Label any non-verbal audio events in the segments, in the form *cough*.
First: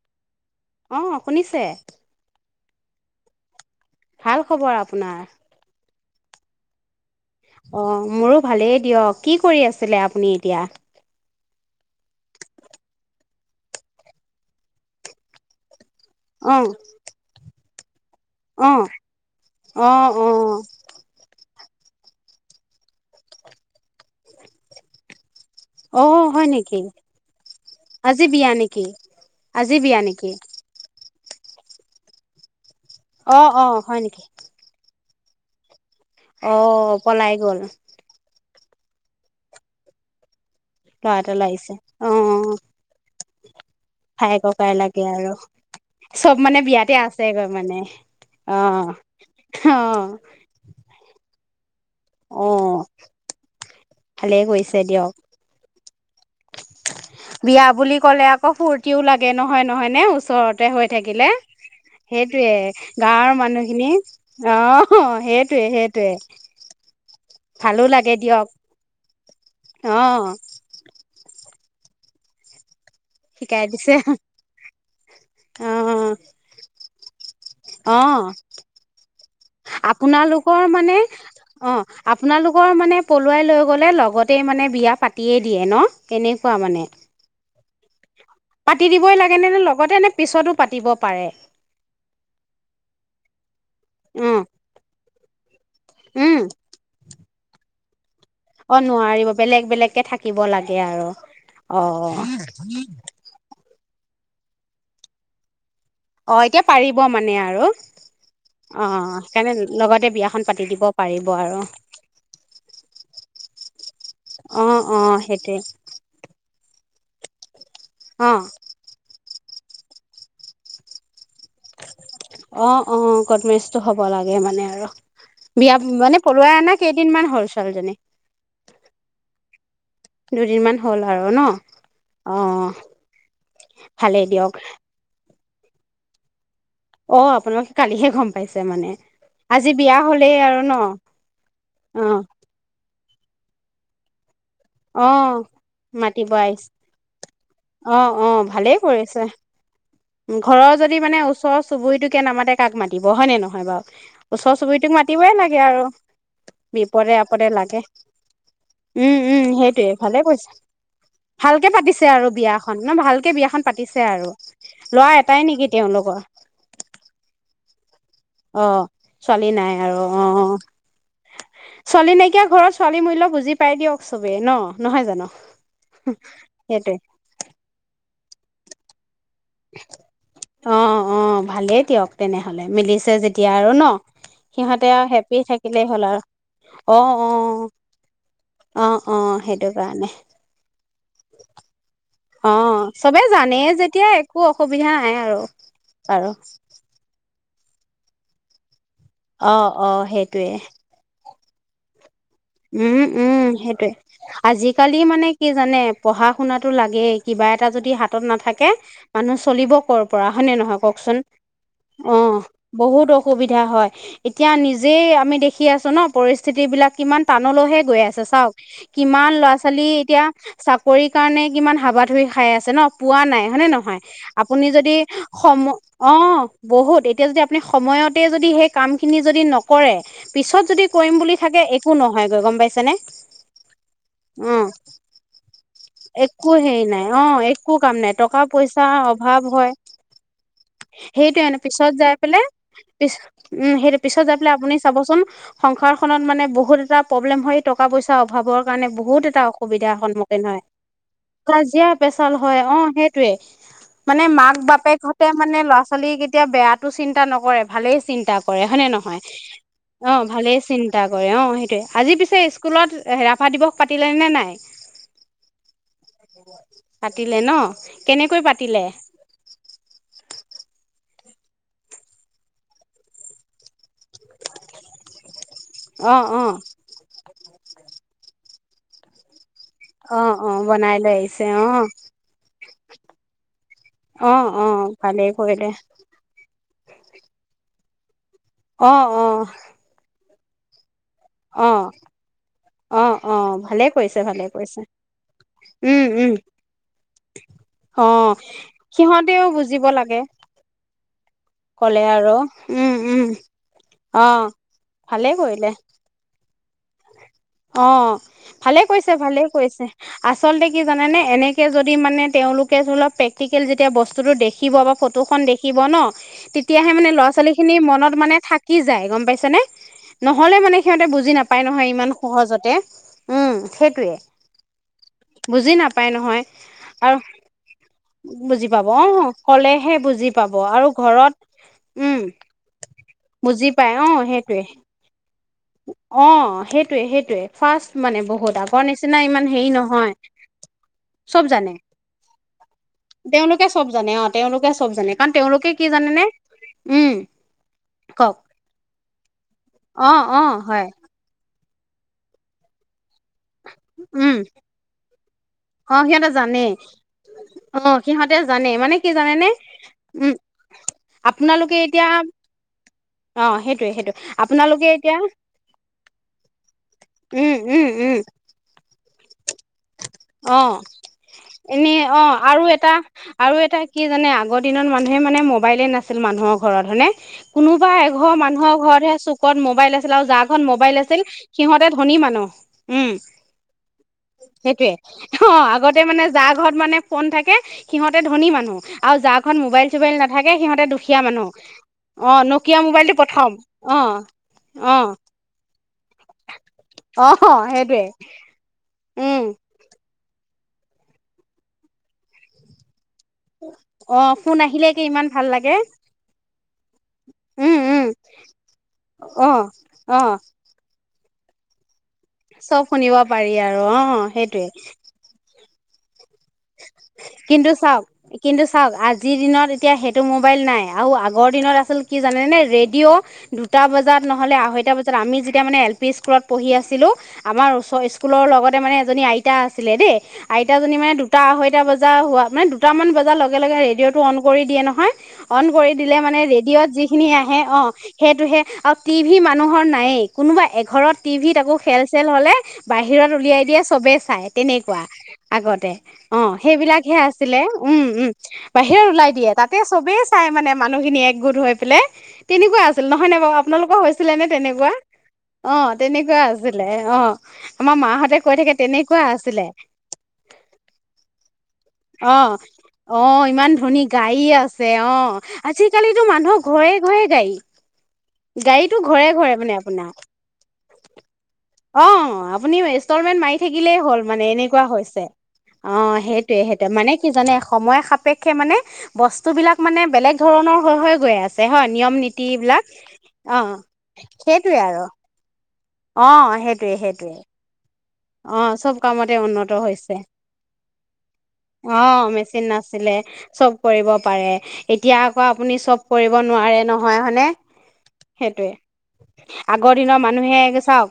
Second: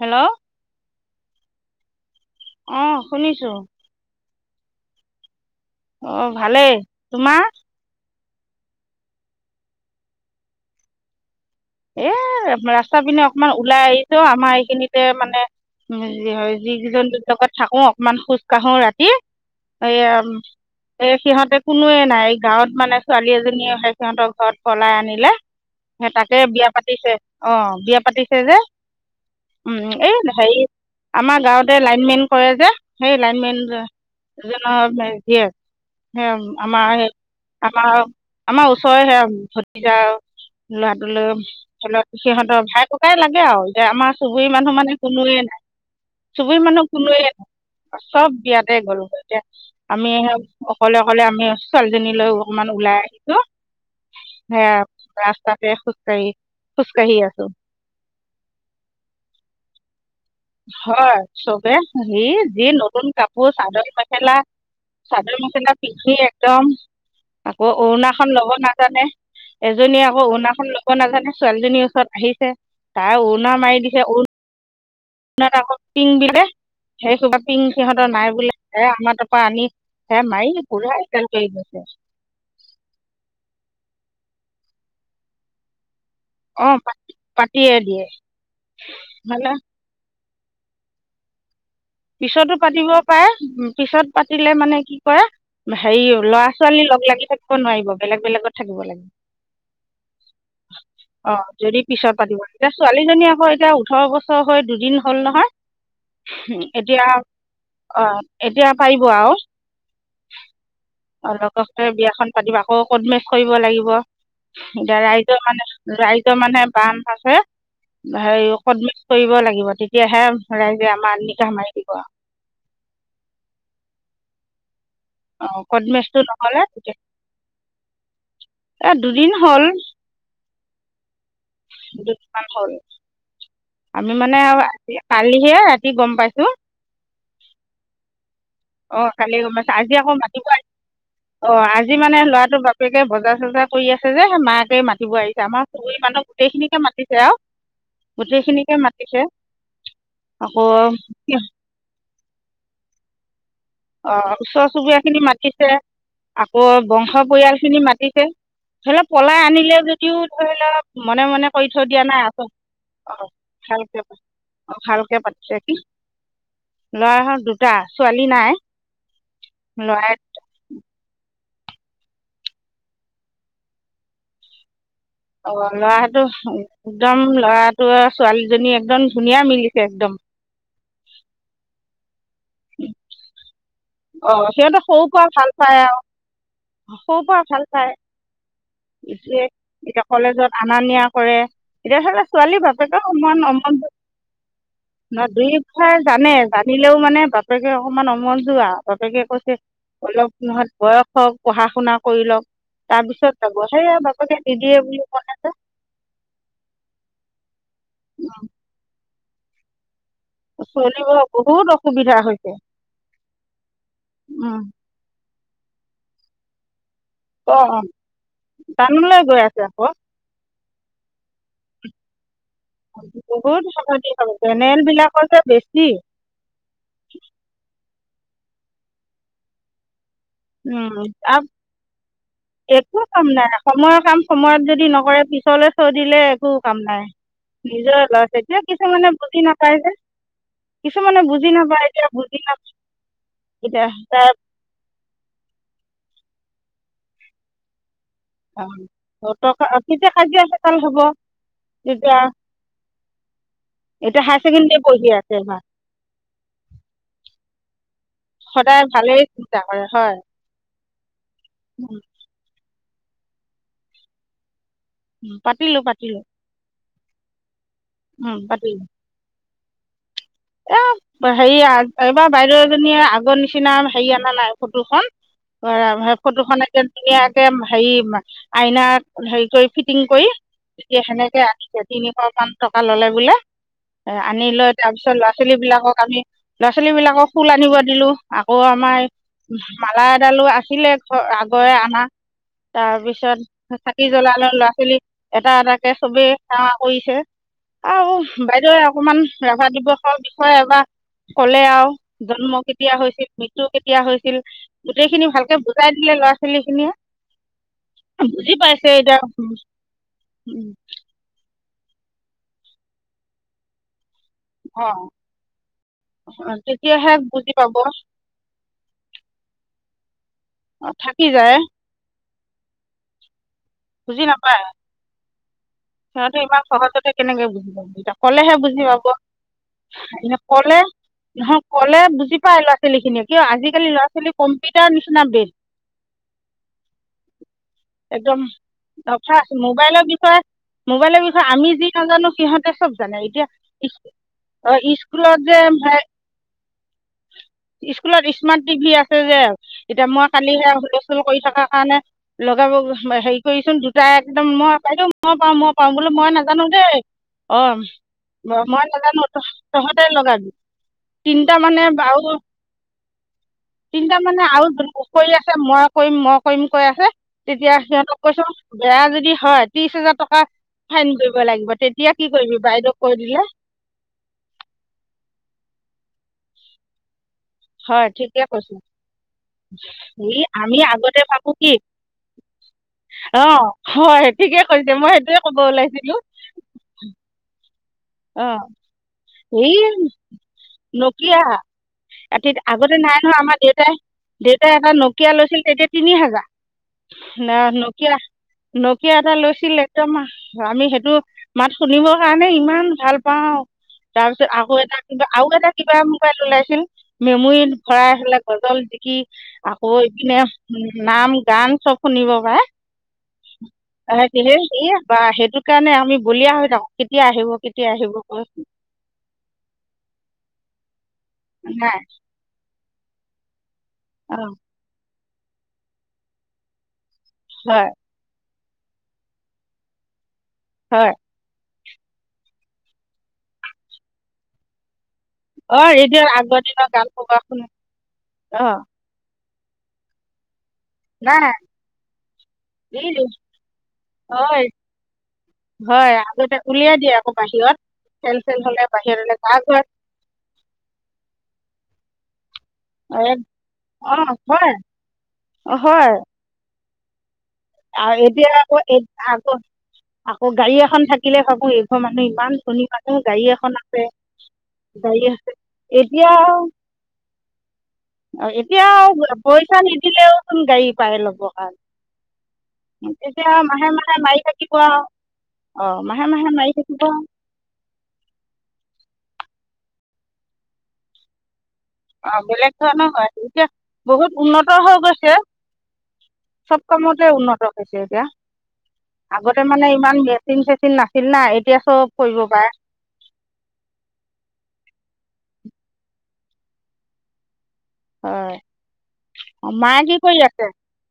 Hello. অ', শুনিছে? অ', শুনিছোঁ। ভাল খবৰ আপোনাৰ? অ', ভালেই তুম অ', মোৰো ভালেই দিয়ক, কি কৰি আছিলে আপুনি এতিয়া? এ ৰাস্তা পিনে অকমান ওলাই আহিছোঁ আমাৰ এইখিনিতে মানে যি অ হয় যিকিজন *unintelligible* থাকোঁ অ'। ইমান খোজ অ কঢ়ো ৰাতি অ অ এইয়া সিহঁতে কোনোৱে নাই, গাঁৱত মানে ছোৱালী এজনীয়ে সে সিহঁতৰ ঘৰত পলাই আনিলে। অ'। এ হয় বিয়া নেকি পাতিছে অ', বিয়া আজি পাতিছে যে নেকি আজি উম, বিয়া এই নেকি হেৰি আমাৰ গাঁৱতে লাইনমেন কৰে যে। সেই অ অ লাইনমেনজ হয় নেকি জনৰ *unintelligible* *unintelligible* অ *unintelligible* পলাই গ'ল আমাৰ-আমাৰ আমাৰ ওচৰে সেয়া ভতিযা আৰু ল'ৰা এটা লাগিছে অ *unintelligible* সিহঁতৰ ভাই ককাই লাগ *unintelligible* এতিয়া আমাৰ ভাই চুবুৰী ককাই মানুহ মানে লাগে আৰু কোনোৱে নাই, চব চুবুৰী মানে মানুহ বিয়াতে কোনোৱে নাই আছেগৈ মানে চব অ বিয়াতে গ'ল, এতিয়া অ আমি অকলে-অকলে আমি ছোৱালীজনীলৈ অ অকমান ওলাই আহিছো ভালেই সেয়া কৰিছে দিয়ক ৰাস্তাত *unintelligible* খুজ কাঢ়ি বিয়া বুলি ক'লে আকৌ ফুৰ্তিও লাগে নহয় নহয় নে ওচৰতে হৈ হয় থাকিলে চবে হেৰি সেইটোৱে যি নতুন গাঁৱৰ কাপোৰ চাদৰ মানুহখিনি মেখেলা- অহ চাদৰ সেইটোৱে মেখেলা সেইটোৱে পিন্ধি একদম আকৌ ভালো লাগে অৰুণাখন দিয়ক ল'ব নাজানে, এজনী অ আকৌ অৰুণাখন ল'ব নাজানে। ছোৱালীজনীৰ ওচৰত আহিছে তাই উৰুণা মাৰি দিছে উৰু অৰুণাত আকৌ পিং দিলে সেই *unintelligible* অঁ নাই বোলে হে আমাৰ তাৰ পৰা আনি হে মাৰি আপোনালোকৰ পুৰা মানে এদাল কৰি গৈছে অঁ, আপোনালোকৰ মানে পলুৱাই লৈ গ'লে লগতেই মানে বিয়া পাতিয়েই দিয়ে ন। তেনেকুৱা মানে। দিয়ে-দিয়ে। পাতি দিবই লাগে নে- নে লগতে নে পিছতো পাতিব পাৰে। পিছতো পাতিব পাৰে, পিছত উম পাতিলে মানে কি কৰে হেৰি উম ল'ৰা ছোৱালী লগ লাগি থাকি ব নোৱাৰিব। বেলেগ বেলেগত অ থাকিব লাগে, নোৱাৰিব বেলেগ বেলেগকে থাকিব লাগে আৰু অ' যদি পিছত পাতিব লাগে, এতিয়া ছোৱালীজনী আকৌ এতিয়া ওঠৰ বছৰ হৈ দুদিন হ'ল নহয়। অঁ এতিয়া উম, পাৰি এতিয়া অঁ এতিয়া পাৰিব আৰু সেইকাৰণে লগতে বিয়াখন পাতি দিব পাৰিব অঁ আৰু লগতে বিয়াখন পাতিব আকৌ কটমেৰেজ কৰিব লাগিব, অ এতিয়া অ ৰাইজৰ সেইটোৱে মানে- ৰাইজৰ মানে *unintelligible* আছে। অ *unintelligible* কৰিব লাগিব, তেতিয়াহে ৰাইজে আমাৰ *unintelligible* অঁ-অঁ কটমেৰেজটো হ'ব লাগ গে মানে আৰু। অঁ বিয়া কদমেচটো মানে পলুৱাই নহ'লে আনা কেইদিনমান হ'ল ছোৱালীজনী? এ দুদিন হ'ল। দুদিন মান হ'ল আৰু ন? দুদিনমান হ'ল অ'। আমি ভালেই মানে দিয়ক আৰু কালি সেয়া ৰাতি গম পাইছোঁ অ', আপোনালোকে কালিহে গম পাইছে মানে অ', কালি গম পাইছোঁ, আজি বিয়া আকৌ হ'লেই মাতিব আৰু ন অ', আজি মানে অ', ল'ৰাটো বাপেক বজাৰ, চজাৰ কৰি আছে যে, মাক তে মাতিব আহিছে, অ', আমাৰ চুবুৰী মানুহ মাতিব আহিছে গোটেইখিনিকে মাতিছে আৰু অ', অ', গোটেইখিনিকে ভালেই কৰিছে মাতিছে। আকৌ ঘৰৰ যদি মানে ওচৰ চুবুৰীটোকে নামাতে কাক মাত টিব হয়নে, ন অ', ওচৰ চুবুৰীয়া খিনি মাতিছে, আৰু আকৌ বিপদে বংশ আপদে পৰিয়াল লাগে খিনি মাতিছে, ধৰি লওঁক উম, পলাই উম, আনিলে সেইটোয়ে ভালে যদিও কৰিছে ধৰি লওঁক মনে, মনে ভালকে কৰি থৈ দিয়া পাতিছে আৰু নাই আছ বিয়াখন ন ভালকে অ', বিয়াখন পাতিছে ভালকে আৰু *unintelligible* ল'ৰা ভালকে এটাই পাতিছে নেকি কি তেওঁলোকৰ ল'ৰা *unintelligible* দুটা ছোৱালী নাই অ ছোৱালী নাই আৰু ল'ৰাই অ'। ছোৱালী নাইকিয়া ঘৰত ছোৱালী মূল্য বুজি পাই দিয়ক চবে ন। নহয় জানো অ', ল'ৰাটো সেইটোৱে একদম ল'ৰাটোৱে ছোৱালীজনী একদম ধুনিয়া মিলিছে একদম। অ অ ভালেই দিয়ক তেনেহ'লে মিলিছে যেতিয়া আৰু ন'। অ', সিহঁতে সৰু আৰু পৰা হেপি ভাল পায় থাকিলেই হ'ল আৰু আৰু অ সৰু অ পৰা ভাল পায়ে, অ অ সেইটো এতিয়া কাৰণে কলেজত আনা নিয়া কৰে, এতিয়া ধৰি লোৱা অ ছোৱালীৰ বাপেকেও চবে অমান জানেই অমন্ত যেতিয়া একো অসুবিধা নাই ন' আৰু দুয়ো কথাই বাৰু জানে জানিলেও মানে বাপে তেকে অকণমান অমন্জুৰ আও। বাপেকে কৈছে অ অ অলপ সেইটোৱে নহত বয়স হওঁক। পঢ়া-শুনা উম, উম, সেইটোৱে বাপেকে নিদিয়ে আজিকালি বুলি মানে ক'লে যে কি জানে পঢ়া-শুনাটো লাগে, কিবা এট টা যদি হাতত নাথাকে মানুহ চলিব কৰ পৰা হয় নে নহয় চলিব কওঁকচোন, বহুত অসুবিধা অ', হৈছে বহুত অসুবিধা হয় এতিয়া উম নিজেই আমি দেখ কি আছো ন পৰিস্থিতি বিলাক কিমান অ টানলৈহে অ গৈ আছে চাওক টানলৈ কিমান গৈ ল'ৰা আছে ছোৱালী আকৌ এতিয়া চাকৰি কাৰণে কিমান হাবা ধুৰি খাই আছে। আছে ন পোৱা নাই বহুত হয়নে নহয় আপুনি যদি জেনেৰেলবিলাকৰ যে সম বেছি অ বহুত এতিয়া যদি আপুনি সময়ত যদি সেই কাম খিনি যদি নকৰে পিছত যদি উম কৰিম বুলি আ- থাকে নহয়গৈ গম পাইছেনে একো কাম নাই সময়ৰ কাম সময়ত অ', যদি নকৰে পিছলে চৈ দিলে একো কাম হেৰি নাই অ', একো কাম নিজৰ নাই ল'ৰা ছোৱী টকা এতিয়া পইচা কিছুমানে বুজি অভাৱ হয় নাপায় যে কিছুমানে বুজি সেইটোৱে নাপায় পিছত এতিয়া যাই বুজি পেলাই নাপায় এতিয়া তাই সংসাৰ খত মানে বহুত বহুত এটা প্ৰব্লেম টকা পইচা অভাৱৰ কাৰণে বহুত অ এটা টকা অসুবিধাৰ তেতিয়া সন্মুখীন কাজিয়া হয় চেতাল হ'ব কাজিয়া তেতিয়া পেচাল হয় অ সেইটয়ে মানে এতিয়া হায়াৰ মাক ছেকেণ্ডেৰী বাপেক পঢ়ি হতে আছে মানে এইবাৰ ল'ৰা ছোৱালী কেতিয়া বেয়াতটো চিন্তা নকৰে ভালেই চিন্তা কৰে সদায় হয়নে নহয় ভালেই চিন্তা কৰে অ হয় ভালেই চিন্তা কৰে অ আজি পিছে স্ স্কুলত ৰাভা দিৱস পাতিলে নে নাই। পাতিলো পাতিলো। পাতিলে ন। কেনেকৈ পাতিলে। এ হেৰি এইবাৰ বাইদেউ এজনীয়ে আগৰ নিচিনা হেৰি অনা নাই ফটোখন। অ', অ'। ফটোখন এক ধুনীয়া হেৰি, আইনাক হেৰি কৰি ফিটিং অ কৰি অ বনাই এতিয়া লৈ আহিছে সেনেকে অ আছে তিনিশ খন টকা ল'লে বোলে। এ অ আনি অ লৈ তাৰ পিছত লৰা ভালেই ল' ছোৱালী কৰিলে বিলাকক আমি ল' ছোৱালী বিলাককুল *unintelligible* আকৌ অ আমাৰ অ মালা ডালো আহিলে। অ আগৰে আনা অ অ তাৰপিছত ভালে চাকি কৰিছে ভালে জ্বলালালে ল'ৰা কৰিছে ছোৱালী এটা এটাকে উম চবেই উম সেৱা কৰিছে অ আৰু বাইদেৱে অকমান সিহঁতেও ৰাভা বুজিব লাগে দিৱস বিষয় এবাৰ কলে আৰু জন্ম কেতিয়া হৈছিল মৃত্যু কেতিয়া অ হৈছিল ভালে গোটেইখিনি ভালকে কৰিলে বুজাই দিলে ল'ৰা ছোৱালী *unintelligible* অ, ' ভালে কৈছে ভালে কৈছে আচলতে কি জানোনে এনে যদি মানে তেওঁলোকে ধলপ প্ৰেক্টিকেল যেতিয়া বস্তু বস্তুো দেখিব বা অঁ ফটোখনন দেখিব ন তেতিয়াহে মানে ল'ৰা বুজি ছোৱালী খিনি পাব মনত মানে থাকি যায় গম পাইছে নে। নহ'লে মানে সিহঁতে থাকি বুজি যায় নাপায় নহয় ইমান সহজতে, উম। সেইটোৱে বুজি নাপায়। বুজি নাপায় সিহঁতে নহয় ইমান সহজতে আৰু কেনেকে বুজি পাব এতিয়া কলেহে বুজি পাব অ', ক'লেহে এ বুজি পাব কলে আৰু ঘৰত নহয় কলে উম, বুজি পায় ল'ৰা ছোৱালীখিনিক। বুজি পাই অ'সেইটোৱে, বেষ্ট অ' সেইটোয়ে সেইটোয়ে ফাৰ্ষ্ট মানে বহুত আৰু। অ' ফাৰ্ষ্ট মোবাইলৰ বিষয়ে মোবাইলৰ চব বিষয়ে আমি জানে। যি নাজানো সিহঁতে চব জানে এতিয়া তেওঁলোকে চব জানে অ', তেওঁলোকে অ' চব জানে কাৰণ স্কুলত যে তেওঁলোকে কি ভাই জানেনে উম, স্কুলত কওক স্মাৰ্ট টিভি আছে যে এতিয়া অ', মই অ', কালিহে হয় হুলস্থুল কৰি থকা কাৰণে লগে অ'হেৰি ই চোন দুটা উম, একদম মই বাইদেউ মই পাৰু মই পাৰু অ', বোলো মই সিহঁতে নাজানো জানেই দেই অ', সিহঁতে জানে মই মানে কি নাজানো জানেনে তহঁতে উম, লগাবি তিনিটা আপোনালোকে মানে এতিয়া বাৰু অ', সেইটোৱে সেইটোৱে তিনটা মানে আৰু আপোনালোকে এতিয়া কৰি আছে মই কৰিম মই কৰিম কৈ আছে উম তেতিয়া উম সিহঁতক উম বেয়া যদি হয়। ত্ৰিছ হাজাৰ টকা অ', ফাইন কৰিব লাগিব এনে তেতিয়া কি অ' কৰিবি আৰু এটা বাইদেউক কৈ দিলে আৰু এটা কি জানে আগৰ দিনত মানুহে মানে মবাইলে নাচা ইছিল মানুহৰ ঘৰত হইনে? কোনোবা হয় এঘৰ ঠিকে মানুহৰ কৈছোঁ ঘৰতহে চুকত মোবাইল আছিল আৰু ই যাৰ ঘৰত আমি মোবাইল আগতে আছিল ভাবো কি সিহঁতে ধনী মানুহ উম অ হয় ঠিকে সেইটোৱে। কৈছে মই ক'ব অ' আগতে ওলাইছিলোঁ মানে যাৰ ঘৰত মানে ফোন থাকে, সিহঁতে অ ধনী মানুহ, আৰু যাৰঘৰত এই মোবাইল চোবাইল নাথাকে সিহঁতে দুখীয়া নকিয়া মানুহ। অ' আতিত নকিয়া আগতে নাই মোবাইলটো নহয় আমাৰ প্ৰথম। দেউতাই অ', দেউতাই এটা অ'। নকিয়া লৈছিল তেতিয়া তিনি হাজাৰ। অ নে সেইটোৱে নকিয়া, নকিয়া এটা উম লৈছিল একদম আমি সেইটো মাত শুনিবৰ কাৰণে ইমান ভাল পাও, অ তাৰপিছত ফোন আকৌ আহিলে এটা কি কিবা ইমান ভাল আৰু এটা লাগে কিবা মোবাইল ওলাইছিল, মেমৰি উম উম ভৰাই থলে গজল জিকি অ আকৌ অ এইপিনে নাম গান চব। শুনিব পাৰে। চব শুনিব পাৰি আৰু অ' সেইটোৱে। ই এ বা সেইটো কাৰণে আ বলিয়া হৈ থাকো কেতিয়া আহিব কিন্তু কেতিয়া- চাওক, কৈ কিন্তু চাওক আজিৰ দিনত এতিয়া সেইটো মোবাইল নাই। আৰু আগৰ দিনত নাই আচিল কি জানেনে ৰেডিঅ'। দুটা বজাত অ', নহ'লে আঢ়ৈটা বজাত, আমি যেতিয়া মানে এল পি স্কুলত পঢ়ি আছিলো আমাৰ হয়, ওচৰ স্কুলৰ লগত মানে এজনী আইতা আছিলে দেই। আইতাজনী হয়, মানে আঢ়ৈটা বজা হোৱা মানে দুটামান বজাৰ লগে লগে ৰেডিঅ'টো অন কৰি দিয়ে নহয়। অন কৰি অ', দিলে ৰেডিঅ'ৰ মানে আগৰ দিনৰ ৰেডিঅ'ত গান যিখিনি সোপা আহে শুনো অ' সেইটোহে অ', মানুহৰ নায়ে কোনোবা এক ঘৰত নাই টিভিত আকৌ খেল চেল হলে এই বাহিৰত উলিয়াই দিয়ে চবে চাই হয়, তেনেকুৱা আগতে। হয়, অ আগতে উলিয়াই দিয়ে সেইবিলাকহে আকৌ আছিলে বাহিৰত উম উম খেল চেল হ'লে বাহিৰৰে ওলাই বাহিৰলে দিয়ে তাৰ তাতে ঘৰত চবেই চাই মানে মানুহখিনি একগোট হৈ পেলাই। *inaudible* তেনেকুৱা আছিল নহয় এক নাই বাৰু আপোনালোকৰ হৈছিলে অ', নে হয়, তেনেকুৱা? অ হয়, তেনেকুৱা আছিল। দে অঁ। আৰু এতিয়া আকৌ এ আকৌ, আছিলে আকৌ গাড়ী এখন থাক শাকিলে শা অ অ ইমান আছে ধনী গাড়ী আছে অ গাড়ী আছে আজিকালিতো এতিয়া মানুহৰ ঘৰে ঘৰে গাড়ী, আও এতিয়া গাড়ীটো আও ঘৰে ঘৰে মানে পইচা আপোনাৰ, নিদিলেওচোন গাড়ী পাই ল'ব কাৰণে অঁ আপুনি ইনষ্টলমেন্ট তেতিয়া মাৰি মাহে থাকিলেই মাহে হ'ল মাৰি মানে থাকিব এনেকুৱা আৰু হৈছে অ', অঁ মাহে সেই মাহে য়ে মাৰি সেতে থাকিব মানে আৰু কি জানে সময় সাপেক্ষে মানে বস্তু বিলাক মানে বেলেগ ধৰণৰ হৈ হৈ গৈ আছে। হয় নিয়ম অ নীতি বেলেগ বিলাক ধৰণৰ হয় অ' এতিয়া বহুত উন্নত সেইটোয়ে হৈ আৰু গৈছে, অ' চব সেইটোয়ে কামতে সেইটোয়ে উন্নত হৈছে। এতিয়া অ চব কামতে আগতে উন্নত মানে হৈছে, ইমান মেচিন চেচিন নাছিল না এতিয়া চব অঁ কৰিব মেচিন পাৰে নাছিলে চব কৰিব পাৰে এতিয়া আকৌ আপুনি চব কৰিব নোৱাৰে নহয় হয়নে? হয় সেইটোৱে আগৰ মায়ে কি দিনৰ কৰি মানুহে আছে চাওক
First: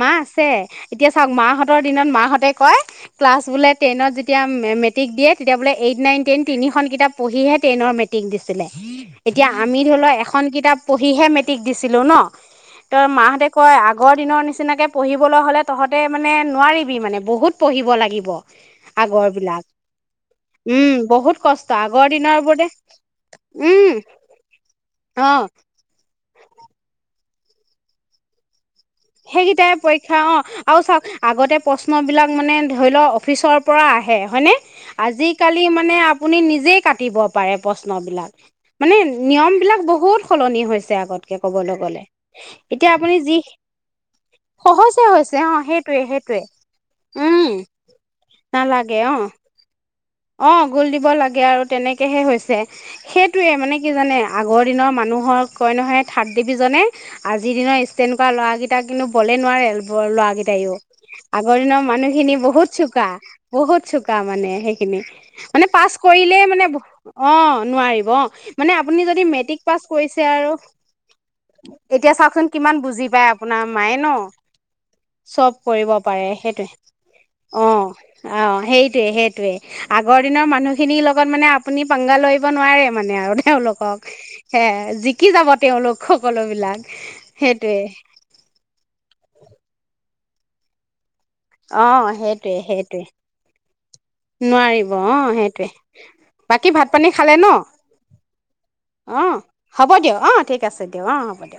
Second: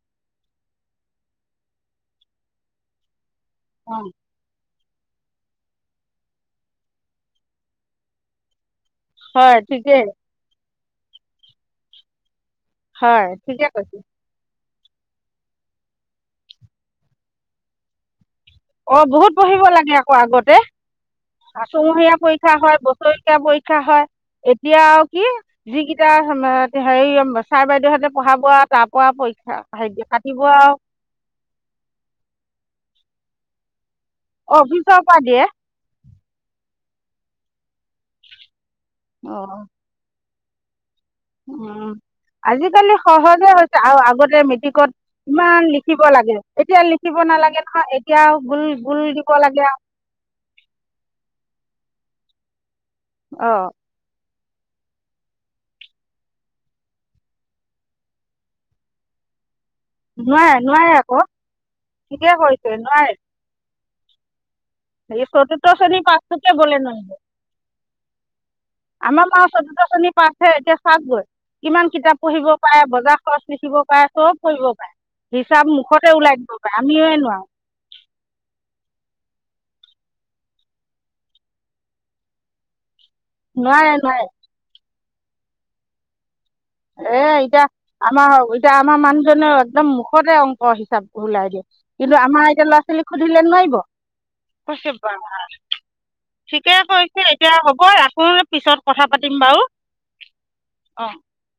মা আছে এতিয়া চাওক মাহঁতৰ দিনত মাহঁতে কয় ক্লাছ বোলে অ টেনত যেতিয়া মেট্ৰিক দে তেতিয়ালে এইট নাইন টন তিনিখন কিতাপ পঢ়িহে টেনৰ মেট্ৰিক দিছিলে। এতিয়া হয় আমি ধৰি ঠিকেই লও এখন কিতাপ পঢ়িহে মেট্ৰিক দিছিলোঁ ন? তই হয় মাহঁতে ঠিকে কয় কৈছে আগৰ দিনৰ নিচিনা নিচিনাকে পঢ়িবলৈ হ'লে তহঁত মানে নোৱাৰিবি মানে বহুত পঢ়িব লাগিব। অ আগৰ বহুত পঢ়িব বিলাক লাগে আকৌ আগতে উম বহুত কষ্ট আগৰ আাচুমহীয়া দিনৰ পৰীক্ষা বোৰতে হয় বছৰেকীয়া পৰীক্ষা উম হয় এতিয়া আৰু কি অ যিকিটা, হেৰি ছাৰ বাইদউহঁতে পঢ়াব আৰু তাৰ পৰা পৰীক্ষা সেইকেইটাই পৰীক্ষা অ আৰু চাওক আগতে প্ৰশ্ন বিলাক মানে ধৰি লও অফিচৰ পৰা আহে। হয় নে? অফিচৰ পৰা দিয়ে আজালি মানে আপুনি নিজেই কাটিব পাৰে প্ৰশ্ন বিলাক মানে অ নিয়ম বিলাক বহুত সলনি হৈছে। আগতকে কবলৈ উম গ'লে এতিয়া আজিকালি আপুনি যি। সহজে হৈছে আৰু আগতে মেট্ৰিকত সহজে হৈছে অ ইমান সেইটোৱে লিখিব লাগে সেইটোৱে এতিয়া লিখিব উম নালাগে নহয় এতিয়াও গুল নালাগে গুল অ দিব লাগে আৰু। অ গোল দিব লাগে আৰু তেনেকেহে হৈছে। অ সেইটোয়ে মানে কি জানে। আগৰ দিনৰ মানুহক কয় নহয় থাৰ্ড ডিভিজনে আজিৰ দিনৰ ষ্টেণ্ড কৰা ল'ৰাকেইটাক কিন্তু বলেই নোৱাৰে। ব লোৱা নোৱাৰে কেইটাইও নোৱাৰে আকৌ আগৰ দিনৰ ঠিকে মানুহখিনি কৰিছে বহুত চোকা নোৱাৰে বহুত। চোকা মানে সেই। এই চতুৰ্থ মানে পাছ শ্ৰেণী কৰিলে পাছটোকে মানে বলে নোৱাৰিব অ নোৱাৰিব। অ। মানে আপুনি যদি আমাৰ মা মেট্ৰিক চতুৰ্থ পাছ শ্ৰেণী কৰিছে পাছহে আৰু এতিয়া চাওকগৈ কিমান এতিয়া কিতাপ চাওঁকচোন পঢ়িব পাৰে কিমান বুজি বজাৰ পায় খৰচ আপোনাৰ লিখিব মায়ে পাৰে নহ চব কৰিব পাৰে চব হিচাপ কৰিব মুখতে পাৰে ওলাই দিব সেইটোৱে পাৰে আমিয়ে নোৱাৰো অ অ সেইটোৱে সেইটোৱে। আগৰ দিনৰ মানুহখিনিৰ লগত মানে আপুনি পাংগা লৰিব নোৱাৰে। মানে আৰু নোৱাৰে তেওঁলোকক নোৱাৰে সেয়ে যি। কি যাব তেওঁলোক সকলো। বিলাক এ এতিয়া সেইটোৱে আমাৰ এতিয়া আমাৰ মানুহজনে একদম। খতে অংক হিচাপ। ওলাই দিয়ে অ', কিন্তু আমাৰ সেইটোৱে এতিয়া সেইটোৱে ল'ৰা-ছোৱালীক সুধিলে নোৱাৰিব নোৱাৰিব কৈছে ব অ', সেইটোৱে বাকী ঠিকে ভাত পানী কৈছে খালে ন এতিয়া হ'ব আকৌ পিছত কথা অ', পাতিম বাৰু হ'ব দিয়ক অ', ঠিক আছে দিয়ক অ। হ'ব দিয়ক